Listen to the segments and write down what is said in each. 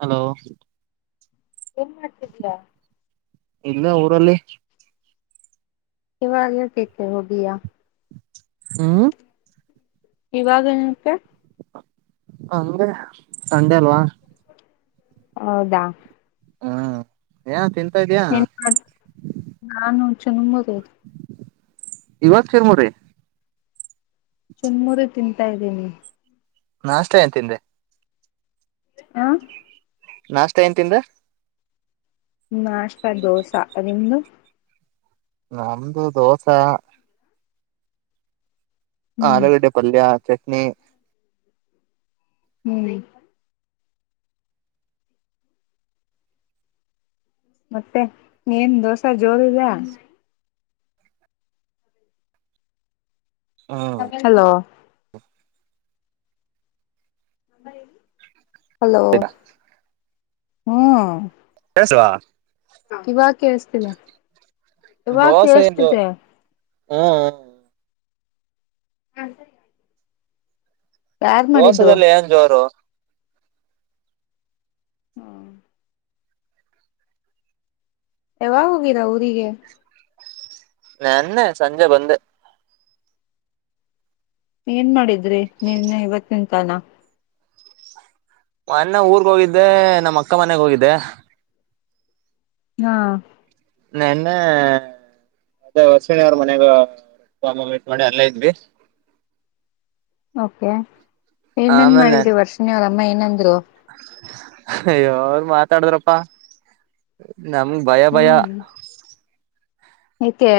Hello ಏನ್ ಮಾಡ್ತಿದ್ದೀಯಾ ಇಲ್ಲ ಊರಲ್ಲಿ ಕೆವ ೇಕೇಕ ಹೋಗಯ [inaudible] ಹ್ಮ ಇವಾಗನಪ ಅಂದೆ ಸಂಡೆ ಅಲ್ವಾ ಹೌದಾ ಹ್ಮ ಯಾ ತಿನ್ ಏನ್ ಮಾಡ್ ನಾನು ಚ ನಂಬದ ಅದು ಇವಾಗ ಚುರ್ಮುರಿ ಚುರುಮುರಿ ತಿಂತಾ ಇದ್ದೀನಿ ನಾಷ್ಟ ಏನ್ ತಿಂದೆ ಹಾ ನಾಷ್ಟ ಏನ್ ತಿಂದೆ ನಾಷ್ಟತ ದೋಸಾ ನಿಮ್ದು ನಮ್ದು ದೋಸ ಹ್ಮ್ ಆಲೂಗಡ್ಡೆ ಪಲ್ಯ ಚ ನೀ [inaudible] ಮತ್ತೆ ಏನ್ ದೋಸಾ ಜೋರಿದ ಹ್ಮ್ ಹಲೋ ಅಬ ಹೇಳಿ ಹಲೋ ಹ್ಮ್ [unintelligible] ಕವ ಕೆಲಸ್ತಿಲ್ಲಾ ಇವಾಗ ಕೆಳಸ್ತಿದೆ ಹ್ಮ ಹ್ಮ ಹಾ ಸರಿ ದೋಸೆದೆಲ್ಲ ಏನ್ ಜೋರು ಹ್ಮ ಯಾವಾಗ ಹೋಗೀರಾ ಊರಿಗೆ ನನ್ನೆ ಸಂಜೆ ಬಂದೆ ಏನ್ ಮಾಡಿದ್ರಿ ನಿನ್ನ ಇವತ್ತಿನ ತಾನ ಅನ್ನ ಊರ್ಗ ಹೋಗಿದ್ದೆ ನಮ್ಮ ಅಕ್ಕ ಮನೆಗ್ ಹೋಗಿದ್ದೆ ಹಾ ನೆನ್ನೆ ಅದೇ ವಸಣಿ ಅವರ ಮನೆಗ ಾಮ ಮೀಟ್ ಮಾಡಿ ಅಲ್ಲೇ ಇದ್ವಿ ಓಕೆ ಏನೇನ್ ಆಮೇಲೆ ಮಾಡಿದೀ ವರ್ಷಿನಿ ಅಮ್ಮ ಏನಂದ್ರು ಹವ್ವೊ ಮಾತಾಡದ್ರಪ್ಪಾ ನಮ್ಗೆ ಭಯ ಭಯ ಯಾಕೆ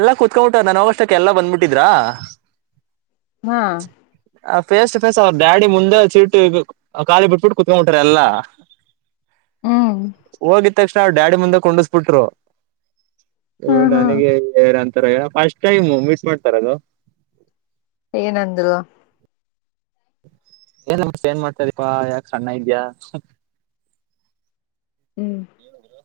ಎಲ್ಲಾ ಕುೂತ್ಕೊಂಬ ಬಿಿಟ್ಟಾರ ನನಗಷ್ಟಕ್ಕೆ ಎಲ್ಲಾ ಬಂದ್ಬಿಟ್ಟಿದ್ರಾ ಹಾ ಆ ಫೇಸ್ ಟು ಫೇಸ್ ಅವ್ರ ಡಾಡಿ ಮುಂದೆ ಚೀಟು ಖಾಲಿ ಬಿಟ್ಬಿಟ್ಟು ಕುತ್ಕೊಂಡ್ಬಟಾರ ಎಲ್ಲ ಹ್ಮ್ ಹೋಗ ಆದ ತಕ್ಷಣ ಅವವು ಡ್ಯಾಡಿ ಮುಂದೆ ಕೊಂಡಿಸ್ಬಿಟ್ರು ಹ ಹಾ ಹಾ ನನಗೆ ಯಾರಂತ ಷ್ಟ ಟೈಮ್ ಮಿಸ್ ಮಾಡ್ತಾರ ಅದು ಏನಂದ್ರು ಏನ ಮ ಏನ್ ಮಾಡ್ತಾರಪ್ಪಾ ಯಾಕ ಸಣ್ಣ ಇದ್ಯಾ ಹ್ಮ್ ಏನಿದರ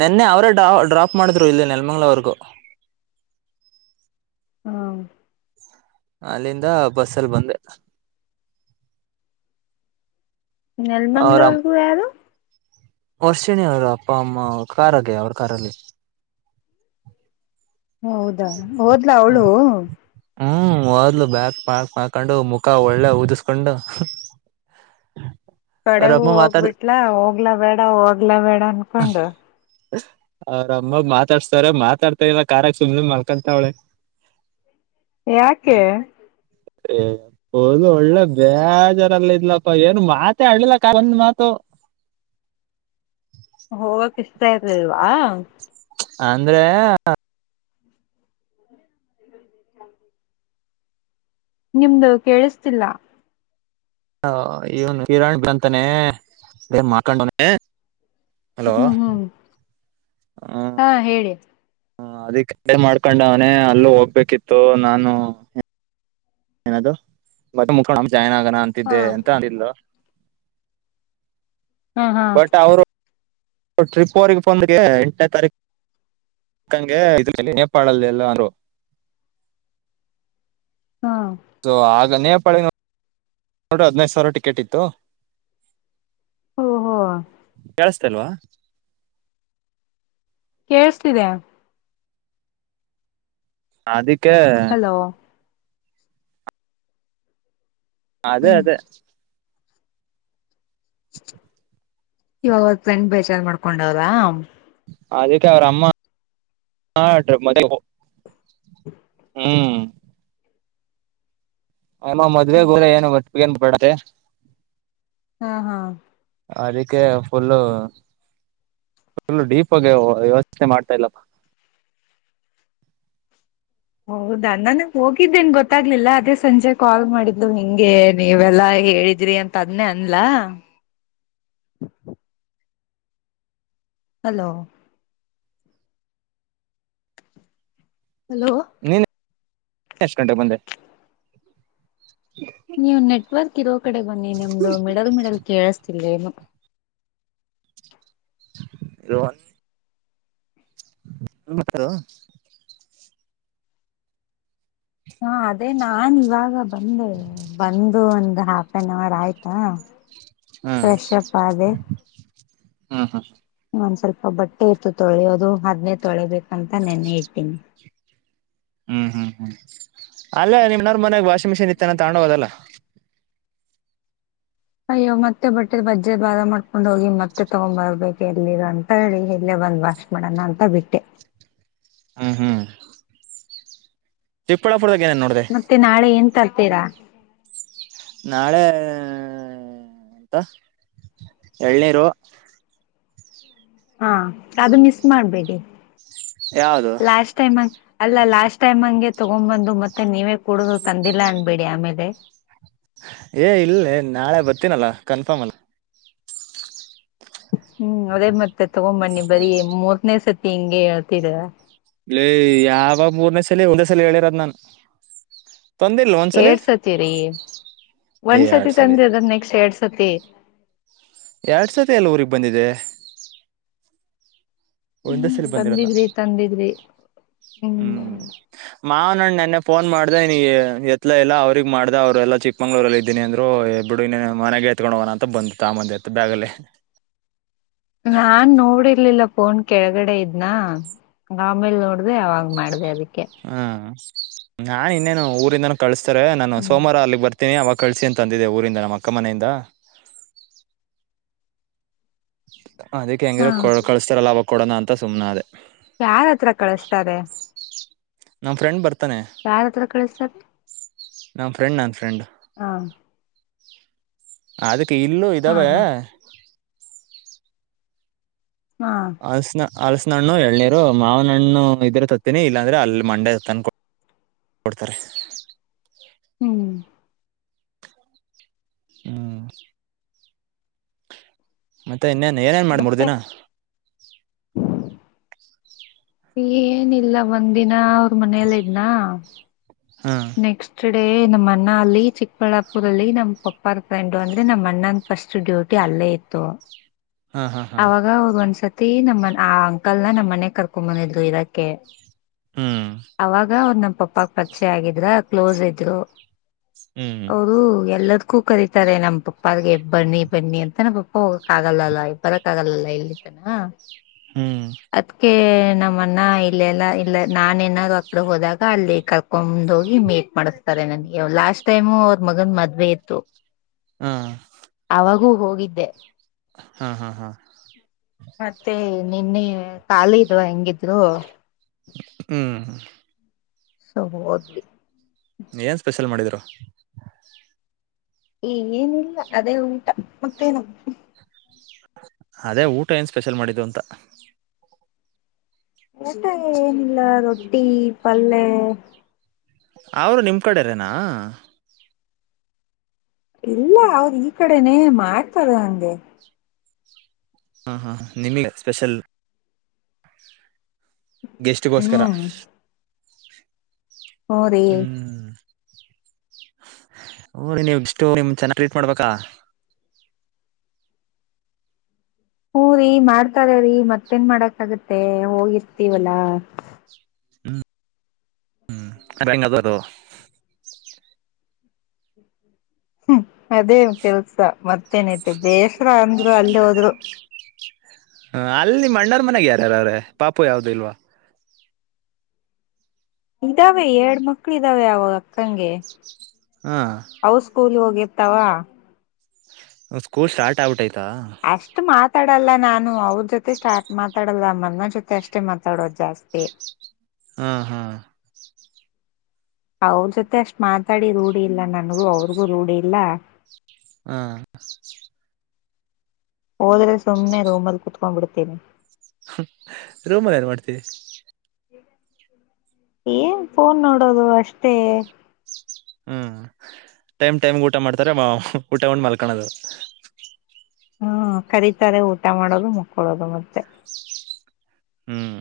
ನಿೆನ್ನೆ ಅವರೇ ಡ್ರಾ ಡ್ರಾಪ್ ಮಾಡಿದ್ರು ಇಲ್ಲಿ ನೆಲ್ಮಂಗ್ಳವರೆಗೂ ಹಾ ಅಲ್ಲಿಂದ ಬಸ್ಸಲ್ಲಿ ಬಂದೆ ಅವ್ರ ನೆಲ್ಮಂಗ್ಳೂರ್ಗೂ ಯಾರು ವರ್ಷಿಣಿ ಅವರು ಅಪ್ಪ ಅಮ್ಮ ಕಾರಲ್ಲಿ ಅವ್ರ ಕಾರಲ್ಲಿ ಹೌದಾ ಹೋದ್ಲಾ ಅವಳು ಹ್ಮ್ ಓದ್ಲು ಬ್ಯಾಾಗ ಬ್ಯಾಕ್ ಮಾಡಾಕೊಂಡು ಮುಖ ಒಳ್ಳೆ ಊದಿಸ್ಕೊಂಡು ಕಡೆಗೂ ಅವ್ರಪ್ಪ ಮಾತಾಡ್ ಹೋಗ್ಬಿಟ್ಲ ಹೋಗ್ಲ ಬೇಡ ಹೋಗ.. [inaudible] [inaudible] ಎ.. [inaudible] ನನಪಂಡ.. [inaudible] ಅವ್ರಮ್ಮ ಮಾತಾಡ್ಸ್ತಾರ ಮಾತಾಡ್ತಾ ಇಲ್ಲ ಕಾರಾಗ ಸುಮ್ ಮಲ್ಕೊಂತಾವಳೆ.. [unintelligible] ಯಾಕೆ.. [inaudible] ಏ ೋದು ಒಳ್ಳೆ ಬೇಜಾರಲ್ಲ ಇದ್ಲಪ್ಪ ಏನ್ ಮಾತ ಆಡ್ಲಿಲ್ಲ ಒಂದ ಮಾತು.. [unintelligible] ಹೋಗಕ್ ಇಷ್ಟತಯತ್ ಅಲ್ವಾ.. [inaudible] ಅಂದ್ರೆ.. [inaudible] ಹಾ.. [inaudible] ನಿಮ್ದು ಕೇಳಿಸ್ತಿಲ್ಲ.. [inaudible] ಹ ಇವನು ಹಿರಾಣ ಬಂತಾನೆ ಬೇ ಮಾಡಕೊಂಡವನ.. [inaudible] ಹ್ಮ್ ಹ್ಮ್ ಹಾ ಹೇಳಿ.. [inaudible] ಹ ಅದಿ ಕ ಮಾಡ್ಕೊಂಡವನೇ ಅಲ್ಲೂ ಹೋಗ್ಬೇಕಿತ್ತು ನಾನು.. [inaudible] ಏನದು ಮತ್ತ ಮುಕ್ಕಣ.. [inaudible] ಜಾಯ್ನ್ ಆಗೋಣ ಹಾ ಅಂತಿದ್ದೆ ಅಂತ ಅಲ್.. [inaudible] ಹಾ ಹಾ ಬಟ್ ಅವರು.. [inaudible] ಟ್ರಿಪ್ ಅವರೆಗೆ ಬಂದಗೆ ಎಂಟನೇ ತಾರೀಕಂಗೆ ಇದ ನೇಪಾಳ ಅಲ್ಲಿ ಎಲ್ಲರು.. ಹಾ [inaudible] ತ ಆಗ.. [inaudible] ನೇಪಾಳ.. [inaudible] ನೋಡ್ರ ಹದ್ನೈದು ಸಾವಿರ ಟಿಕೆಟ್ ಇತ್ತು... ಓಹೋ [inaudible] ಕೆಸ.. [inaudible] ಇಲ್ವಾ.. [inaudible] ಕೇೇಳಸ್ತಿದೆ.. [inaudible] ಅದ.. [inaudible] ಕೆ.. [inaudible] ಹಲೋ ಅದೇ ಹ್ಮ್ ಅದೇ.. [inaudible] ಇವಾಗ ಬೆೆಂಡ್ ಬೇಜಾರ್ ಮಾಡ್ಕೊಂಡವ್ರಾ.. [unintelligible] ಅದಕ್ಕೆ ಅವ್ರ ಅಮ್ಮ ಹ್ಮ್.. [inaudible] ಆ್ ಮದುವೆ ಗೋಲ ಏನ್ ಬರ್ ಏನ್ ಬೇ. [inaudible] ತ್ತ.. [inaudible] ಹಾ ಹಾ.. [inaudible] ಅದಕ್ಕೆ ಫುಲ್ಲ ಫು ಡೀಪ್ ಆಗಿ ವ್ಯವಸ್ಥೆ ಮಾಡ್ತಾ ಇಲ್ಲಪ್ಪ.. [inaudible] ಹೌದಾ ನನ್ ಹೋಗಿದ್ದೇನ್ ಗೊತ್ತಾಗ್ಲಿಲ್ಲ ಅದೇ ಸಂಜೆ ಕಾಲ್ ಮಾಡಿದ್ದು ಹಿಂಗೆ ನೀವೆಲ್ಲಾ ಹೇಳಿದ್ರಿ ಅಂತ ಅದನೇ ಅನ್ಲ... [unintelligible] ಹಲೋ.. [inaudible] ಹಲೋ.. [inaudible] ಎಷ್ಟು ಗಂಟೆಗೆ ಬಂದೆ.. [inaudible] ನೀವು ನೆಟ್ವರ್ಕ್ ಇರೋ ಕಡೆ ಬನ್ನಿ ನಿಮ್ದು ಮೆಡಲ್ ಮೆಡಲ್ ಕೇಳಸ್ತಿಲ್ಲ ಏನು.. [unintelligible] ರನ್.. [inaudible] ನತ್ತ. ಹಾ ಅದೇ ನಾನ್ ಇವಾಗ ಬಂದೆ ಬಂದು ಒಂದ ಹಾಫ್ ಆನ್ ಅವರ್ ಆಯ್ತಾ. ವಿಷಪದೆ. ಹಾ ಹಾ. ಒಂದ್ ಸ್ವಲ್ಪ ಬಟ್ಟೆ ಇತ್ತು ತೊಳೆಯೋದು ಆದ್ಮೇ ತೊಳಿಬೇಕಂತ ನೆನ್ನೆ ಇಡ್ಟ್ಟೀನಿ. ಹ್ಮ್ ಹ್ಮ್ ಹ್ಮ್ ಅಲ್ಲೇ ನಿಮ್ನ್ರ ಮನ್ಯಾಗ ವಾಷಿಂಗ್ ಮಿಷಿನ್ ಇತ್ತನ ತಗೊಂಡು ಹೋದಲ್ಲ. ಅಯ್ಯೋ ಮತ್ತೆ ಬಟ್ಟೆರ್ ಬಜ್ಜೆ ಭಾರ ಮಾಡ್ಕೊಂಡ್ ಹೋಗಿ ಮತ್ತೆ ತಗೊಂಡ್ ಬರ್ಬೇಕು ಎಲ್ಲಿರ ಅಂತ ಹೇಳಿ ಎಲ್ಲೇ ಬಂದ ಬ ಅಷ್ಟ ಮಾಡೇಡಣ ಅಂತ ಬಿಟ್ಟೆ. ಹಾ ಹಾ. ಇಪ್ಪಳ ಮತ್ತೆ ನಾಳೆ ಎನ್ ತರ್ತೀರಾ ನಾಳೆ ಎಂತ ಎಳ್ನೀರು ಹಾ ಅದು ಮಿಸ್ ಮಾಡ್ಬೇಡಿ ಯಾವ್ದು ಲಾಸ್ಟ್ ಟೈಮ್ಂಗ ಅಲ್ಲ ಲಾಸ್ಟ್ ಟೈಮ್ ಹಂಗೆ ತಗೊಂಡ್ ಬಂದು ಮತ್ತೆ ನೀವೇ ಕುಡುದು ತಂದಿಲ್ಲ ಅನ್ಬೇಡಿ ಆಮೇಲೆ ಏ ಇಲ್ಲ ನಾಳೆ ಬರ್ತೀನಲ್ಲ ಕನ್ಫರ್ಮ್ ಅಲ್ಲ ಹ್ಮ್ ಅದೇ ಮತ್ತೆ ತಗೊ್ಂಬನ್ನಿ ಬರೀ ಮೂರ್ನೇ ಸತಿ ಹಿಂಂಗಗೆ ಹೇಳ್ತಿದ ಇಲ್ಲ ಯಾವ ಮೂರ್ನೇ ಸಲ ಒಂದೇ ಸಲ ಹೇಳಿರದ್ ನನ್ು. ಎಏಡ್ ಸತಿ ರೀ ಏ ಒಂದ್ಸತಿ ಎರಡ್ ಸಲಿ ತಂದ್ರಿ ಅದನ್ ನೆಕ್ಸ್ಟ್ ಎರಡ್ ಸತಿ. ಎರಡ್ ಸಾವಿರ ಎಲ್ಲ ಊರಿಗೆಗ್ ಬಂದಿದೆ. ಒಂದ ಹ್ಮ್ ಸಲ್ಲಿ ಬಂದಿರೋದ ಬಂದಿದ್ರಿ ತಂದಿದ್ರಿ ಹ್ಮ್ ಮಾ. ನಾನು ನೆನ್ನೆ ಫೋನ್ ಮಾಡ್ದ ಎತ್ಲ ಎಲ್ಲ ಅವ್ರಗ್ ಮಾಡ್ದ ಅವ್ರು ಎಲ್ಲ ಚಿಕ್ಕಮಂಗಳೂರಲ್ಲಿ ಇದ್ದಿನಿ ಅಂದ್ರು ಬಿಡು ಮನೆಗೆ ಎತ್ಕೊಂಡ್ ಹೋಗಣ ಅಂತ ಬಂದ ತಮ್ಮಂದಿ ಎತ್ತು ಬ್ಯಾಗಲ್ಲಿ. ನಾನ್ ನೋಡಿರ್ಲಿಲ್ಲ. ಫೋನ್ ಕೆಳಗಡೆ ಇದ್ನಾ ಆಮೇಲ್ ನೋಡ್ದ ಅವಾಗ್ ಮಾಡ್ದ ಅದಕ್ಕೆ. ಹ್ಮ. ನಾನ್ ಇನ್ನೇನು ಊರಿಂದನೂ ಕಳ್ಸ. ಸರ್ ಹ್ಮ್ ನುೋಮವಾರ ಅಲ್ಲಿಗೆ ಬರ್ತೀನಿ ಅವಾಗ. ಕಳ್ಸಿ ಅಂತಂದಿದೆ ಊರಿಂದ ನಮ್ಮ ಅಕ್ಕ ಮನೆಯಿಂದ. ಹ್. ಅದಿಕ್ಕೆ ಹಾ ಹೆಂಗಿದರ ಕಳಸ್ತಾರಲ್ಲ ಅವ. ಕೊಡೋಣ ಅಂತ ಸುಮ್ಮನೆನ ಅೇ. ಯಾರ ಹತ್ರ ಕಳಸ್ತಾರೆ. ನಮ್ಮ ಫ್ರಂಡ್ರ್ತಾರೆ. ಯಾರ ಹತ್ರ ಕಳಿಸ್ತಾರೆ. ನನ್ನಫ್ರೆಂಡ ನನ್ನಫ್ರೆ್. ಹ ಅದಕ್ಕೆ. ಇಲ್ಲೂ ಹಾ ಇದಾವೆ. ಹಾ ಹಾ ಅಲಸ ನಣ್ಣು ಎಳ್ನೀರು ಮಾವನಣ್ಣು ಇದ್ರ ತತ್ತೀನಿ ಇಲ್ಲಾಂದ್ರೆ ಅಲ್ಲಿ ಮಂಡೆ ಹತ್ತನ್ ಕೊಡ್ತಾರೆ ಹ್ಮ್ ಹ್ಮ ಮತ್ತೆ ಇನ್ನೇನ್ ಏನೇನ್ ಮತ್ತೆ ಮಾಡಬಡ್ದಿನ ಏನಿಲ್ಲ ಒಂದಿನ ಮನೇಲೆ ಇದ್ನಾ ಹಾ ನೆಕ್ಸ್ಟ್ ಡ ನಮ್ಮ ಅಣ್ಣ ಅಲ್ಲಿ ಚಿಕ್ಕಬಳ್ಳಾಪುರಲ್ಲಿ ನಮ್ಮ್ ಪಪ್ಪ ಫ್ರೆಂಡು ಅಂದ್ರೆ ನಮ್ಮ ಅಣ್ಣಂದ ಫಸ್ಟ್ ಡ್ಯೂಟಿ ಅಲ್ಲೇ ಇತ್ತು ಹಾ ಹಾ ಹಾ ಅವಾಗ ಅವದ ಒಂದ್ಸ ತಿ ನಮ್ಮ ಆ ಅಂಕಲ್ನ ನಮ್ಮ ಮನೆ ಕರ್ಕೊಂಬಂದಿದ್ರು ಇರಕ್ಕೆ ಹ್ಮ್ ಅವಾಗ ಅವರು ನಮ್ಮ ಪಪ್ಪಾಗ ಪರಿಚಯ ಆಗಿದ್ರ ಕ್ಲೋಸ್ ಇದ್ರು ಹ್ಮ್ ಹೌದು ಎಲ್ಲದ ಕ್ಕೂ ಕರೀತಾರೆ ನಮ್ಮ ಪಪ್ಪಾರಿಗೆ ಬನ್ನಿ ಬನ್ನಿ ಅಂತ ನಮ್ಮ ಪಪ್ಪ ಹೋಗಕ್ಕ್ಕಗಲ್ಲ ಅಲ್ಲ ಬರಕ್ ಆಗಲ್ಲಲ್ಲ ಇಲ್ಲಿ ತನ ಹ್ಮ್ ಅದಕ್ಕೆ ನಮ್ಮಣ್ಣ ಇಲ್ಲೆಲ್ಲಾ ಇಲ್ಲ ನಾನ ಏನಾದ್ರು ಆ ಕಡೆ ಹೋದಾಗ ಅಲ್ಲಿ ಕರ್ಕೊಂಡ್ ಹೋಗಿ ಮೀಟ್ ಮಾಡಿಸತಾರೆ ನನ್ಗೆ ಲಾಸ್ಟ್ ಟೈಮು ಅವ್ರ ಮಗನ್ ಮದ್ವೆ ಇತ್ತು ಹ್ಮ್ ಅವಾಗು ಹೋಗಿದ್ದೆ ಹ ಮತ್ತೆ ನಿನ್ನೆ ಖಾಲಿ ಇದ್ವಾ ಹೆಂಗಿ ದ್ರು ಹ್ಮ್ ಸೋ ಹೋದ್ವಿ ಏನು ಸ್ಪೆಷಲ್ ಮಾಡಿದರು ಏನಿಲ್ಲ ಅದೇ ಊಟ ಮತ್ತೇನು ಅದೇ ಊಟ ಏನ್ ಸ್ಪೆಷಲ್ ಮಾಡಿದ್ದು ಅಂತ ಊಟ ಏನಿಲ್ಲ ರೊಟ್ಟಿ ಪಲ್ಲೆ ಅವರು ನಿಮ್ಮ ಕಡೆರೇನಾ ಇಲ್ಲ ಅವ್ರ ಈ ಕಡೆನೆೇ ಮಾಡ್ತಾರೆ ಹಂಗೆ ಹಾ ಹಾ ನಿಮಗೆ ಸ್ಪೆಷಲ್ ಗೆಸ್ಟಿಗೋಸ್ಕರ ಹ್ಮ್ ಹೂ ರೀ ನೋಡಿ ನೀವು ಇಷ್ಟು ನಿಮಗೆ ಚೆನ್ನಾಗಿ ಟ್ರೀಟ್ ಮಾಡ್ಬೇಕಾ ಹೂ ರಿ ಮಾಡ್ತಾರ್ರೀ ಮತ್ತೇನ್ ಮಾಡಕ್ ಆಗತ್ತೆ ಹೋಗಿರ್ತೀವಲ್ಲಾ ಹ್ಮ್ ಹ್ಮ ಅಂಗದಾರೋ ಅದೇ ಕೆಲ್ಸ ಮ ಮತ್ತೇನೈತೆ ಬೇಸರ ಅಂದ್ರು ಅಲ್ಲಿ ಹೋದ್ರು ಹ ಅಲ್ಲಿ ಮಣ್ಣಾರ್ ಮನೆಗ ಯಾರ್ಯಾರ ಅವ್ರೆ ಪಾಪು ಯಾವ್ದು ಇಲ್ವಾ ಇದಾವೆ ಎರಡ್ ಮಕ್ಳು ಇದ್ದಾವೆ ಅವಾಗ ಅಕ್ಕಂಗೆ ಹಾ ಅವ ಸ್ಕೂಲ್ ಹೋಗ ಎತಾವ ಸ್ಕೂಲ್ ಸ್ಟಾರ್ಟ್ ಔಟ್ ಆಯತು ಅಷ್ಟು ಮಾತ್ ಮಾತಾಡಲ್ಲ ನಾನು ಅವ್ರ ಜೊತೆ ಸ್ಟಾರ್ಟ್ ಮಾತಾಡಲ್ಲ ಅನ್ನ ಜೊತೆ ಅಷ್ಟೇ ಮಾತಾಡೋದು ಜಾಸ್ತಿ ಹಾ ಹಾ ಅವ್ರ ಜೊತೆ ಅಷ್ಟ ಮಾತಾಡಿ ರೂಢಿ ಇಲ್ಲ ನನ್ಗೂ ಅವ್ರಿಗೂ ರೂಢಿ ಇಲ್ಲ ಹ್ಮ ಹೋದ್ರೆ ಸುಮ್ಮನೆ ಅದು ರೂಮಲ್ಲಿ ಕುೂತ್ಕೊಂಡ್ ಬಿಿಡ್ತೀನನೆ ರೂಮಲ್ ಏನ್ ಮಾಡ್ತೀವಿ ಏನ್ ಫೋನ್ ನೋಡೋದು ಅಷ್ಟೇ ಹ್ಮ್ ಟೈಮ್ ಟೈಮ್ ಊಟ ಮಾಡ್ತಾರೆ ಊಟಗೊಂಡ್ ಮಲ್ಕಳದು ಹ್ಮ ಕರೀತಾರೆ ಊಟ ಮಾಡೋದು ಮುಕ್ಕಳೋದು ಮತ್ತೆ ಹ್ಮ್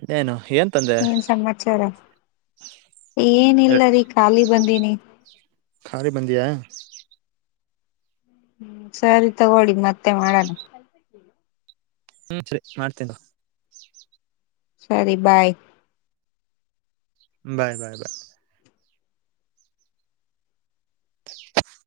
ಇದೇನು ಏನ್ ಸಮಾಚಾರ ಎ ಏನಿಲ್ಲ ರೀ ಖಾಲಿ ಬಂದೀನಿ ಬಂದಿ ಆ ಹ್ಮ ಸರಿ ತಗೋಡಿ ಮತ್ತೆ ಮಾಡಣ ಹ್ಮ ಸರಿ ಮಾಡ್ತೀನಿ ಸರಿ ಬಾಯ್ ಬಾಯ್ ಬಾಯ್ ಬಾಯ್